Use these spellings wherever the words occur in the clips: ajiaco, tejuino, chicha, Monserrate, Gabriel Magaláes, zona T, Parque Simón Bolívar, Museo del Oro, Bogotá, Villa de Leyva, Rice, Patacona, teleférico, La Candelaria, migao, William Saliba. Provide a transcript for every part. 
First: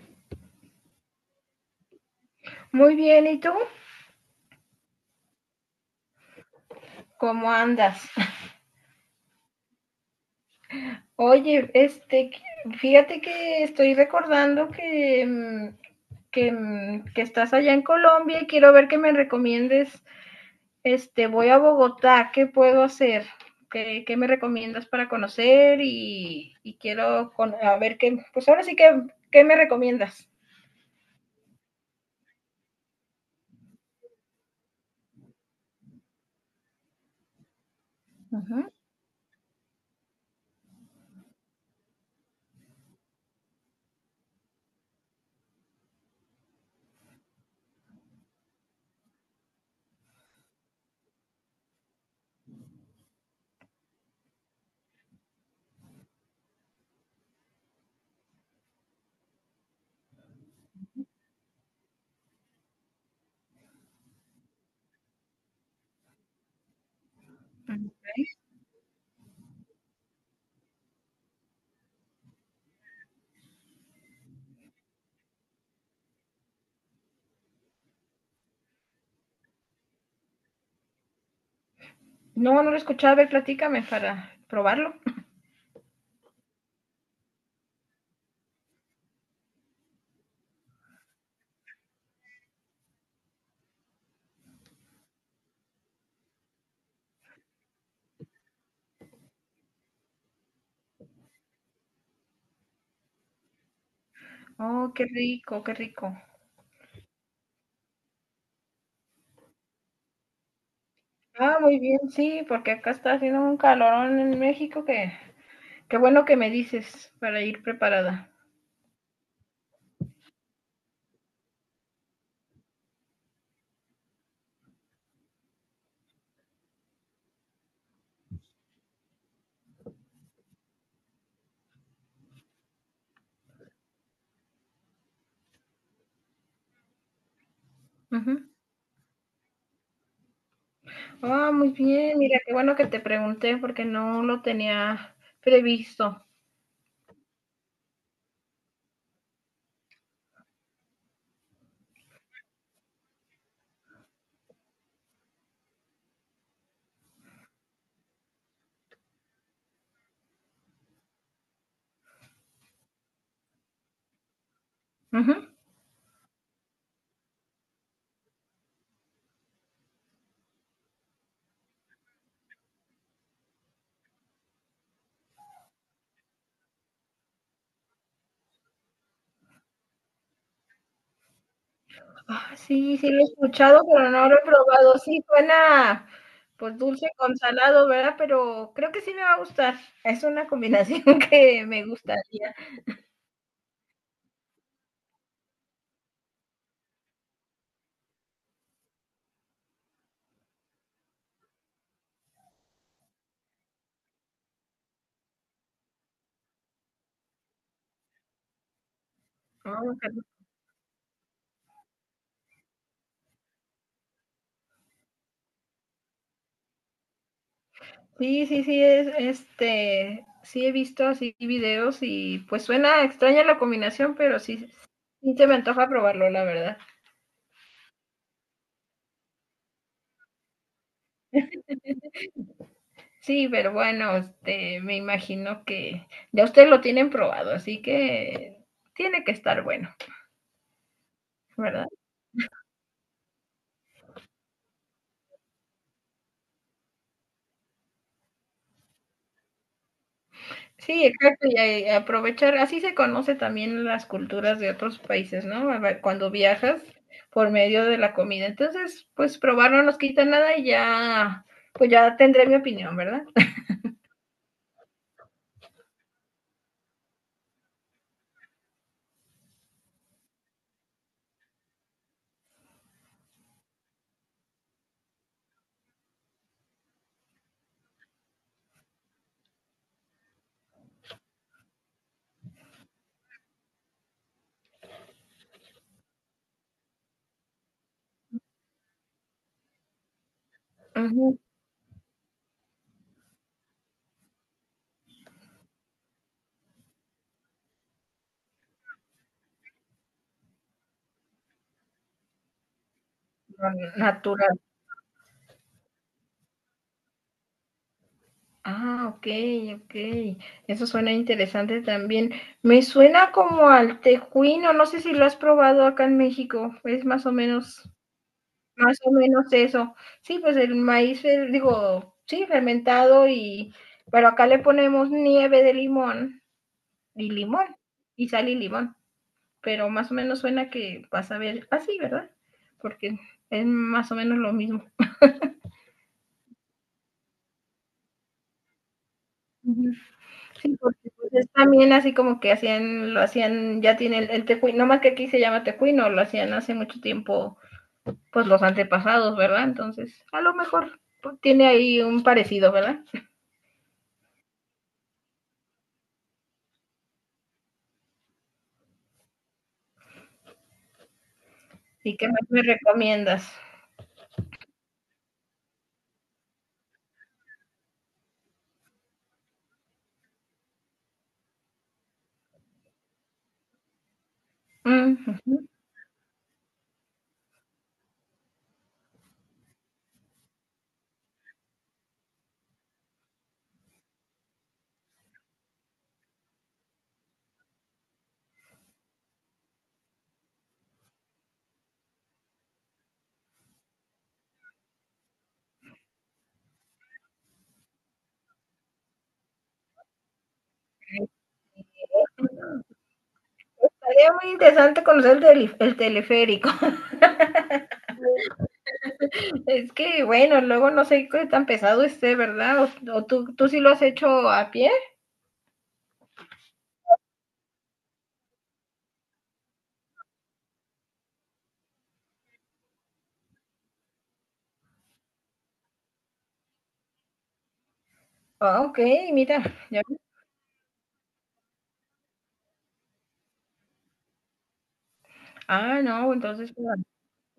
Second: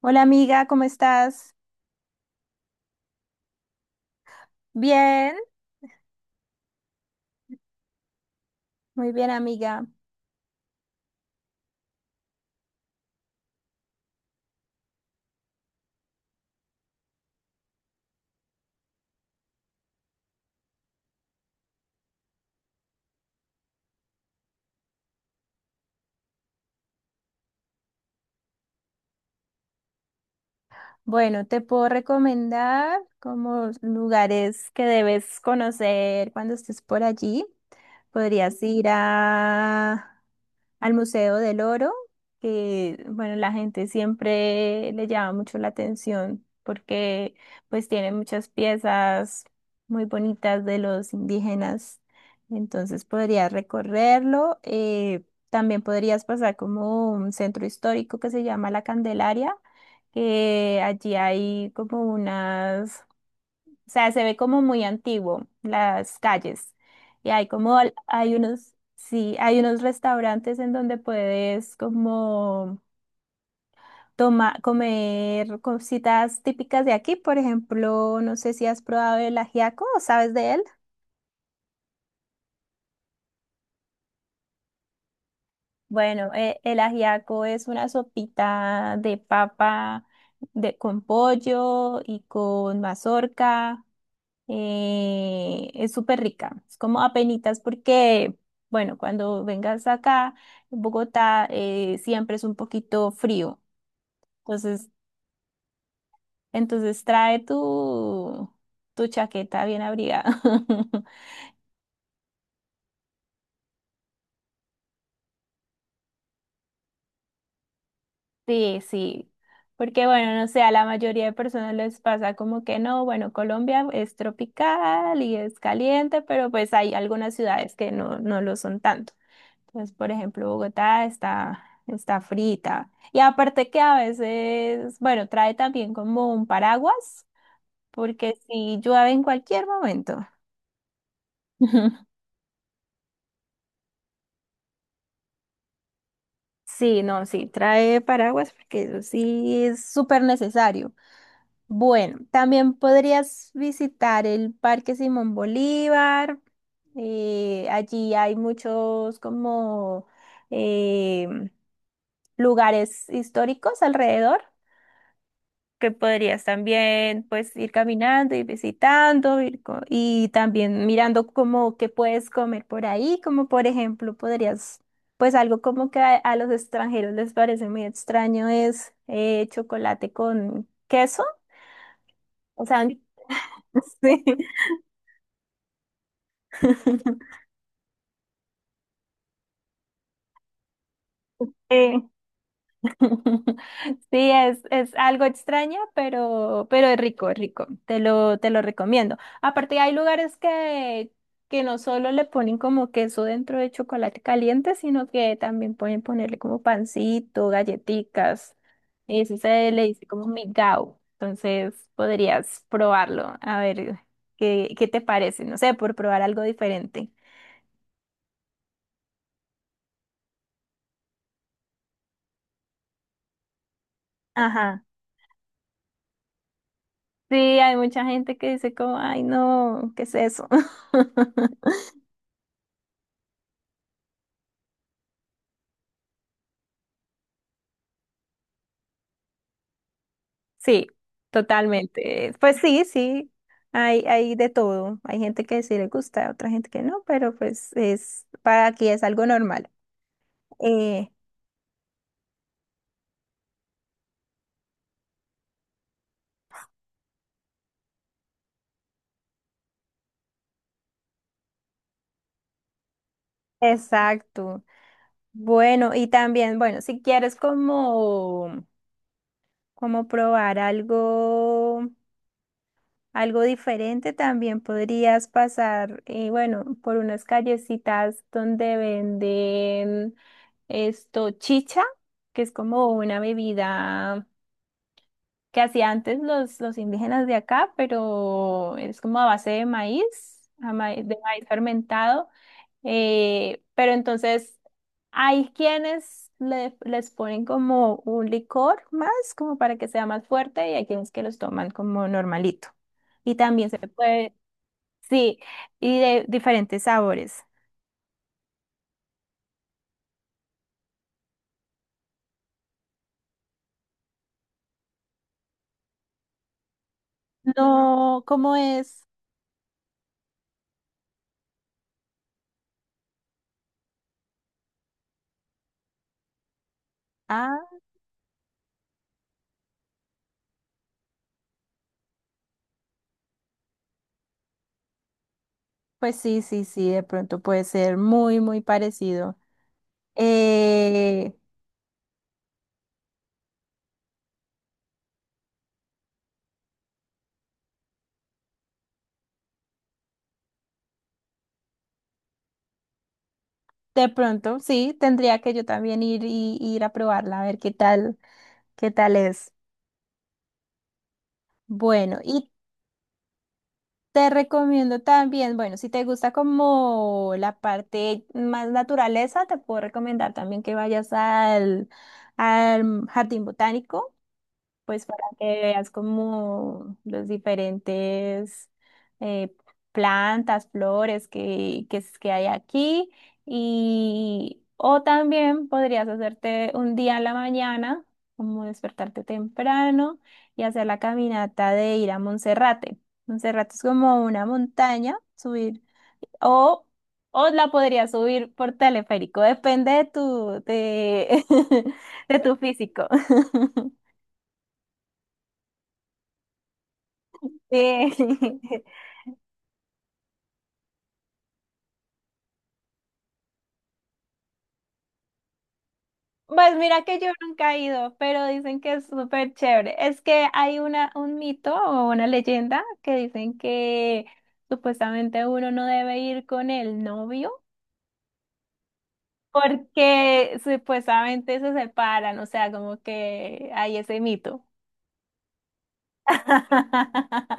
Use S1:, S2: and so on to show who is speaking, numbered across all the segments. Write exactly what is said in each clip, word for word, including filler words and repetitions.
S1: Hola amiga, ¿cómo estás?
S2: Muy bien, ¿y tú?
S1: Bien.
S2: ¿Cómo andas?
S1: Muy bien amiga.
S2: Oye, este, fíjate que estoy recordando que, mm, que, mm, que estás allá en Colombia y quiero ver que me recomiendes, este, voy a Bogotá, ¿qué puedo hacer? ¿Qué, qué me recomiendas para conocer? Y, y quiero con- a ver qué, pues ahora sí que, ¿qué me recomiendas?
S1: Bueno, te puedo recomendar como lugares que debes conocer cuando estés por allí. Podrías
S2: Ujú.
S1: ir a al Museo del Oro, que bueno, la gente siempre le llama mucho la atención porque pues tiene muchas piezas muy bonitas de los indígenas. Entonces podrías recorrerlo. Eh, también podrías pasar como un centro histórico que se llama La Candelaria, que allí hay como unas o sea, se ve como muy antiguo las calles. Y hay como, al- hay unos, sí, hay unos restaurantes en donde puedes como toma, comer cositas típicas de aquí. Por ejemplo, no sé si has probado el ajiaco o sabes de él.
S2: No, no lo he escuchado, a ver, platícame para probarlo.
S1: Bueno, eh, el ajiaco es una sopita de papa de, con pollo y con mazorca. Eh, es súper rica. Es como apenitas porque, bueno, cuando vengas acá, en Bogotá, eh, siempre es un poquito frío. Entonces,
S2: Oh, qué rico, qué rico.
S1: entonces trae tu, tu chaqueta bien abrigada.
S2: Ah, muy bien, sí, porque acá está haciendo un calorón en México que qué bueno que me dices para ir preparada.
S1: Sí, sí. Porque, bueno, no sé, a la mayoría de personas les pasa como que no, bueno, Colombia es tropical y es caliente, pero pues hay algunas ciudades que no, no lo son tanto. Pues, por ejemplo, Bogotá está, está frita. Y aparte que a veces, bueno, trae también como un paraguas, porque
S2: Ujú.
S1: si llueve en cualquier momento.
S2: Ah, muy bien, mira, qué bueno que te pregunté porque no lo tenía previsto.
S1: Sí, no, sí, trae paraguas porque eso sí es súper necesario. Bueno, también podrías visitar el Parque Simón Bolívar. Eh, allí hay muchos como eh, lugares históricos alrededor.
S2: Ujú.
S1: Que podrías también pues ir caminando, ir visitando, ir co- y también mirando como que puedes comer por ahí, como por ejemplo podrías, pues algo como que a, a los extranjeros les parece muy extraño es eh, chocolate con queso,
S2: Ah,
S1: o sea,
S2: sí, sí lo he escuchado, pero
S1: sí.
S2: no lo he probado. Sí, suena pues dulce con salado, ¿verdad? Pero creo que sí me va a gustar. Es una combinación que me
S1: Eh,
S2: gustaría.
S1: Sí, es, es algo extraña, pero, pero es rico, es rico. Te lo, te lo recomiendo. Aparte, hay lugares que, que no solo le ponen como queso dentro de chocolate caliente, sino que también pueden ponerle como pancito, galletitas. Y eso se
S2: Ah,
S1: le dice
S2: qué.
S1: como migao. Entonces, podrías probarlo, a ver qué, qué te parece. No sé, por probar algo diferente.
S2: Sí, sí, sí, es, este, sí he visto así videos y pues suena extraña la combinación, pero sí,
S1: Ajá.
S2: sí se me antoja probarlo, la verdad.
S1: Sí, hay mucha gente que dice como, ay, no, ¿qué es eso?
S2: Sí, pero bueno, este, me imagino que ya ustedes lo tienen probado, así que tiene que estar bueno,
S1: Sí,
S2: ¿verdad?
S1: totalmente. Pues sí, sí, hay, hay de todo. Hay gente que sí le gusta, otra gente que no, pero pues es, para aquí es algo normal.
S2: Sí,
S1: Eh,
S2: exacto, y a- a aprovechar, así se conoce también las culturas de otros países, ¿no? A ver, cuando viajas por medio de la comida. Entonces, pues probar no nos quita nada y ya, pues ya tendré mi opinión, ¿verdad?
S1: exacto. Bueno, y también, bueno, si quieres como, como probar algo, algo diferente, también podrías pasar, eh, bueno, por unas callecitas donde venden esto, chicha, que es como una bebida. Que hacía antes los, los indígenas de acá, pero es como a base de maíz, a ma- de maíz fermentado. Eh, pero entonces hay quienes le- les ponen como un licor más, como para que sea más fuerte, y hay quienes que los toman como normalito. Y también
S2: Ah,
S1: se puede,
S2: natural.
S1: sí, y de diferentes sabores.
S2: Ah, ok, ok. Eso suena interesante también. Me suena como al tejuino, no sé si lo has probado acá en México, es más o menos,
S1: No, ¿cómo
S2: más
S1: es?
S2: o menos eso. Sí, pues el maíz, eh, digo, sí, fermentado y, pero acá le ponemos nieve de limón y
S1: Ah,
S2: limón, y sal y limón, pero más o menos suena que vas a ver así, ¿verdad? Porque es más o menos lo mismo.
S1: pues sí, sí, sí, de pronto puede ser muy, muy parecido.
S2: Sí, porque pues,
S1: Eh,
S2: es también así como que hacían, lo hacían, ya tiene el, el tecuino, no más que aquí se llama tecuino, lo hacían hace mucho tiempo, pues los antepasados, ¿verdad? Entonces, a lo mejor pues, tiene ahí un parecido, ¿verdad?
S1: De pronto, sí, tendría que yo también ir y ir a probarla, a ver qué tal, qué tal es.
S2: Y
S1: Bueno,
S2: qué más
S1: y
S2: me recomiendas.
S1: te recomiendo también, bueno, si te gusta como la parte más naturaleza, te puedo recomendar también que vayas al, al jardín botánico. Pues
S2: Mm,
S1: para que
S2: ujú.
S1: veas como los diferentes eh, plantas, flores que, que, es- que hay aquí. Y, o también podrías hacerte un día a la mañana, como despertarte temprano y hacer la caminata de ir a Monserrate. Monserrate es como una montaña, subir, o, o la podrías subir por teleférico, depende de tu, de, de tu físico.
S2: Sería muy interesante conocer el, tele- el teleférico.
S1: Sí.
S2: Es que, bueno, luego no sé qué tan pesado esté, ¿verdad? O, o tú, tú sí lo has hecho a pie.
S1: Pues mira que yo nunca he ido, pero dicen que es súper chévere. Es que hay una, un mito o una leyenda que dicen que supuestamente uno no debe ir con el novio
S2: Ah, ok, mira. ya-
S1: porque supuestamente se separan, o sea, como que hay ese mito.
S2: Ah, no, entonces, bueno,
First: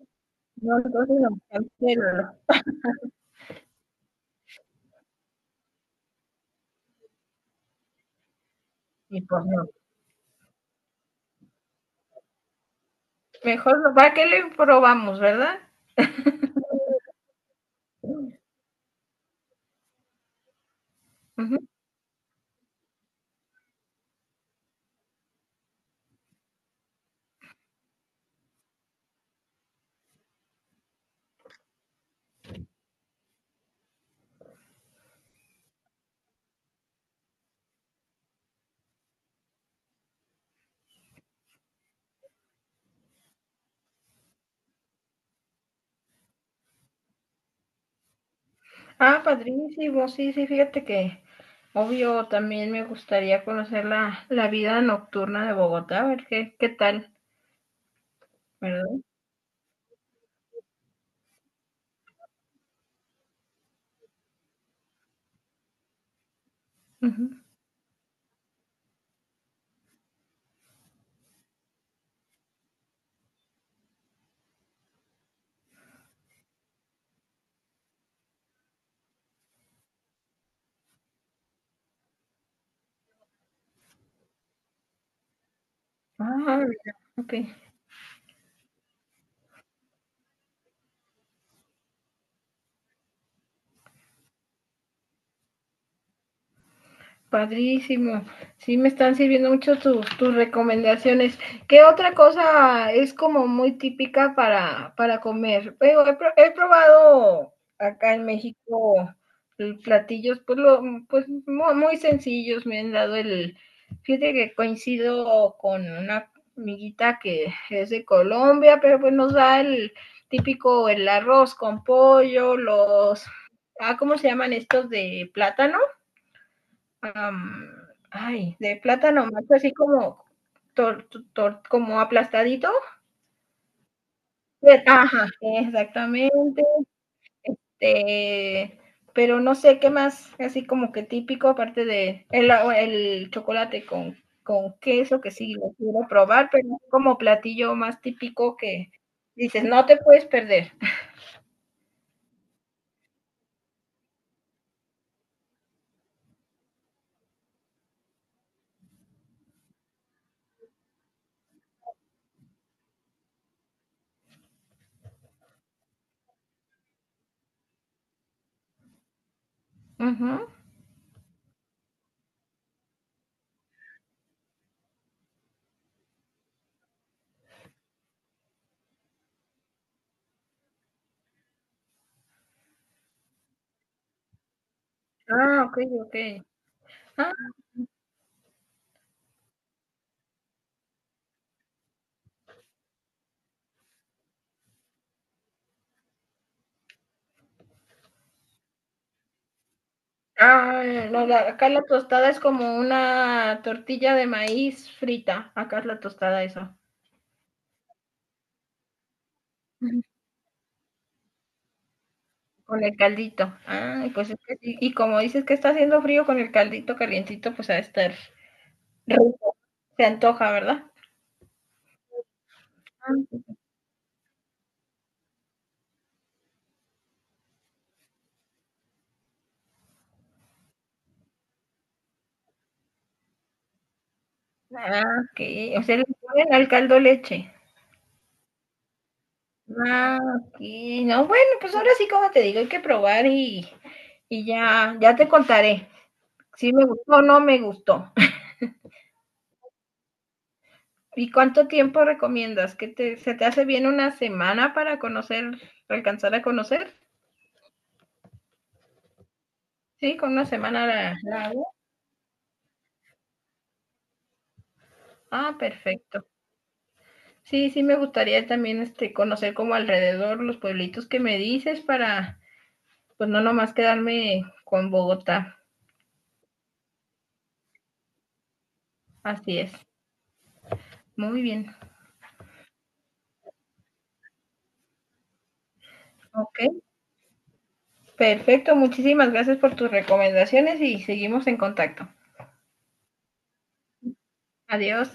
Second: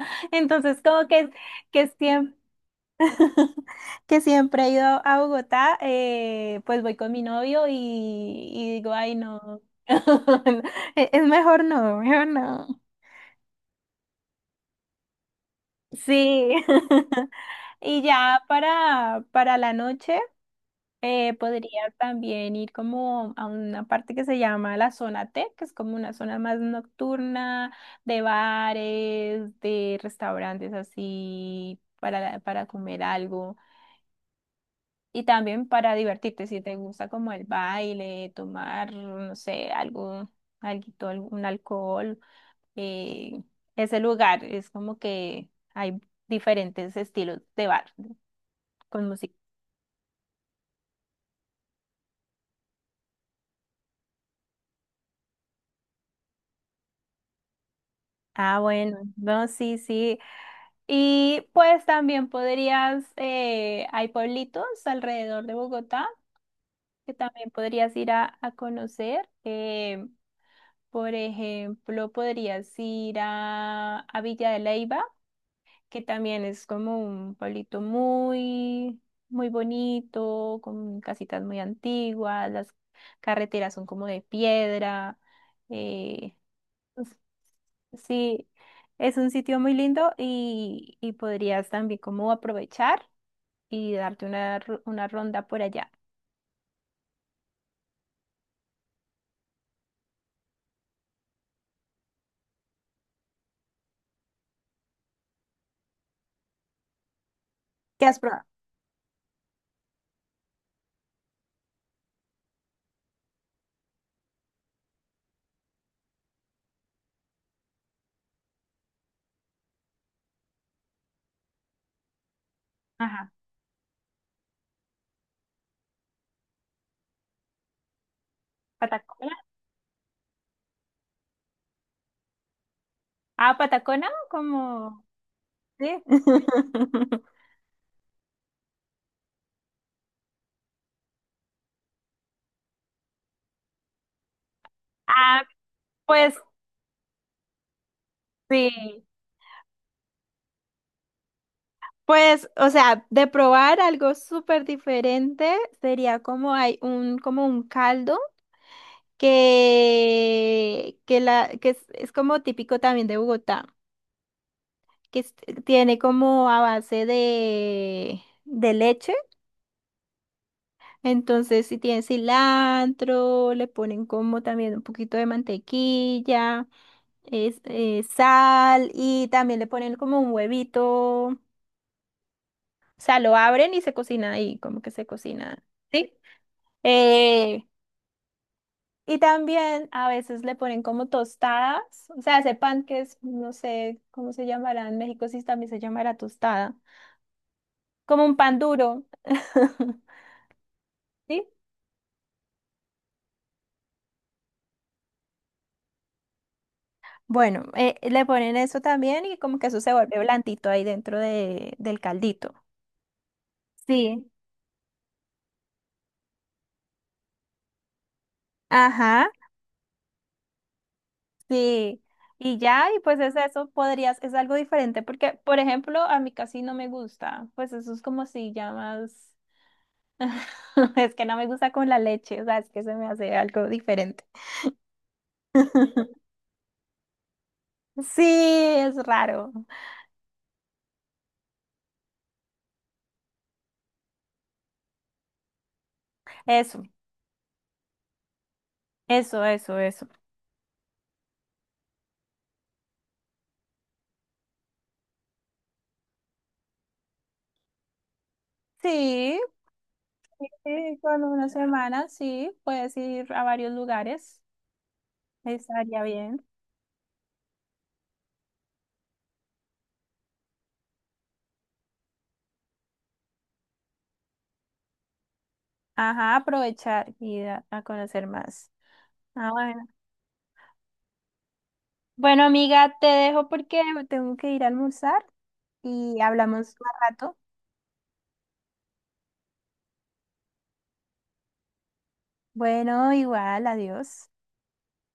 S2: no,
S1: Entonces, como
S2: entonces no,
S1: que, que
S2: cancélalo.
S1: siempre... que siempre he ido a Bogotá, eh, pues voy con mi novio y, y digo, ay,
S2: Y pues
S1: no,
S2: no.
S1: es es mejor no, mejor no.
S2: Mejor, no- ¿para qué le probamos, verdad?
S1: Sí. Y ya para, para la noche eh,
S2: Ujú.
S1: podría también ir como a una parte que se llama la zona T, que es como una zona más nocturna de bares, de restaurantes así para, para comer algo. Y también para divertirte, si te gusta como el baile, tomar, no sé, algo, alguito, algún alcohol, eh, ese lugar es como que hay diferentes estilos de bar con
S2: Ah,
S1: música.
S2: padrísimo, sí, sí, fíjate que obvio también me gustaría conocer la, la vida nocturna de Bogotá, a ver qué, qué tal,
S1: Ah, bueno,
S2: ¿verdad?
S1: no, sí, sí. Y pues también podrías, eh, hay pueblitos alrededor de Bogotá que
S2: Ujú.
S1: también podrías ir a, a conocer. Eh, por ejemplo, podrías ir a, a Villa de Leyva que también es como un pueblito muy, muy bonito, con casitas muy antiguas, las carreteras son como de piedra. eh,
S2: Ah, mira,
S1: pues,
S2: ok.
S1: sí, es un sitio muy lindo y, y podrías también como aprovechar y darte una, ro- una ronda por allá.
S2: Padrísimo. Sí, me están sirviendo mucho tus, tus recomendaciones. ¿Qué otra cosa es como muy típica para, para comer? Pero he, pro- he probado
S1: ¿Qué
S2: acá
S1: has
S2: en
S1: probado?
S2: México el platillos, pues, lo, pues mu- muy sencillos. Me han dado el... Fíjate que coincido con una amiguita que es de Colombia, pero pues nos da el típico, el arroz con pollo, los...
S1: Ajá.
S2: Ah, ¿cómo se llaman estos de plátano? am, ay, de plátano
S1: ¿Patacona?
S2: macho, así como, tor- tor- como aplastadito.
S1: Ah, Patacona,
S2: Pero,
S1: como...
S2: ajá,
S1: Sí.
S2: exactamente. eh, pero no sé qué más, así como que típico, aparte de el, el chocolate con, con queso, que
S1: Ah,
S2: sí lo quiero
S1: pues
S2: probar, pero es como platillo más típico que
S1: sí.
S2: dices, no te puedes perder.
S1: Pues, o sea, de probar algo súper diferente sería como hay un, como un caldo que, que, la, que es, es como típico también de Bogotá, que es- tiene como a base de, de leche.
S2: Ujú.
S1: Entonces, si tiene cilantro, le ponen como también un poquito de mantequilla, es, eh, sal y también le ponen como un huevito. O sea, lo abren y se cocina ahí, como que se cocina.
S2: Ah, ok,
S1: ¿Sí?
S2: ok. Ah,
S1: Eh, y también a veces le ponen como tostadas, o sea, ese pan que es, no sé cómo se llamará en México, si también se llamará tostada, como un pan duro.
S2: ah, no, la-
S1: ¿Sí?
S2: acá la tostada es como una tortilla de maíz frita. Acá es la tostada eso,
S1: Bueno, eh, le ponen eso también y como que eso se
S2: ujú,
S1: vuelve blandito ahí dentro de, del caldito.
S2: con el caldito. Ah,
S1: Sí.
S2: pues es que sí. Y como dices que está haciendo frío con el caldito calientito, pues ha de estar
S1: Ajá,
S2: rico. Se antoja, ¿verdad?
S1: sí. Y ya, y
S2: Ah,
S1: pues es
S2: sí.
S1: eso, podrías, es algo diferente, porque, por ejemplo, a mí casi no me gusta, pues eso es como si llamas. Es que no me gusta con la leche, o sea, es que se me hace algo diferente.
S2: Ah, ok. O sea, le ponen al caldo leche.
S1: Sí, es raro.
S2: Ah, ok. No, bueno, pues ahora sí, como te digo, hay que probar y, y ya, ya te contaré si
S1: Eso,
S2: me gustó o no me gustó.
S1: eso, eso, eso.
S2: ¿Y cuánto tiempo recomiendas? ¿Que te, se te hace bien una semana para conocer, para alcanzar a conocer?
S1: Sí,
S2: Sí, con una semana
S1: sí,
S2: la,
S1: con
S2: la
S1: una
S2: hago.
S1: semana, sí, puedes ir a varios lugares,
S2: Ah,
S1: estaría
S2: perfecto.
S1: bien.
S2: Sí, sí me gustaría también este conocer como alrededor los pueblitos que me dices para pues no nomás quedarme con Bogotá.
S1: Ajá, aprovechar y a, a conocer más. Ah,
S2: Así es.
S1: bueno.
S2: Muy bien.
S1: Bueno, amiga, te dejo porque tengo que ir a almorzar y
S2: Ok,
S1: hablamos más rato.
S2: perfecto. Muchísimas gracias por tus recomendaciones y seguimos en contacto.
S1: Bueno, igual, adiós.
S2: Adiós.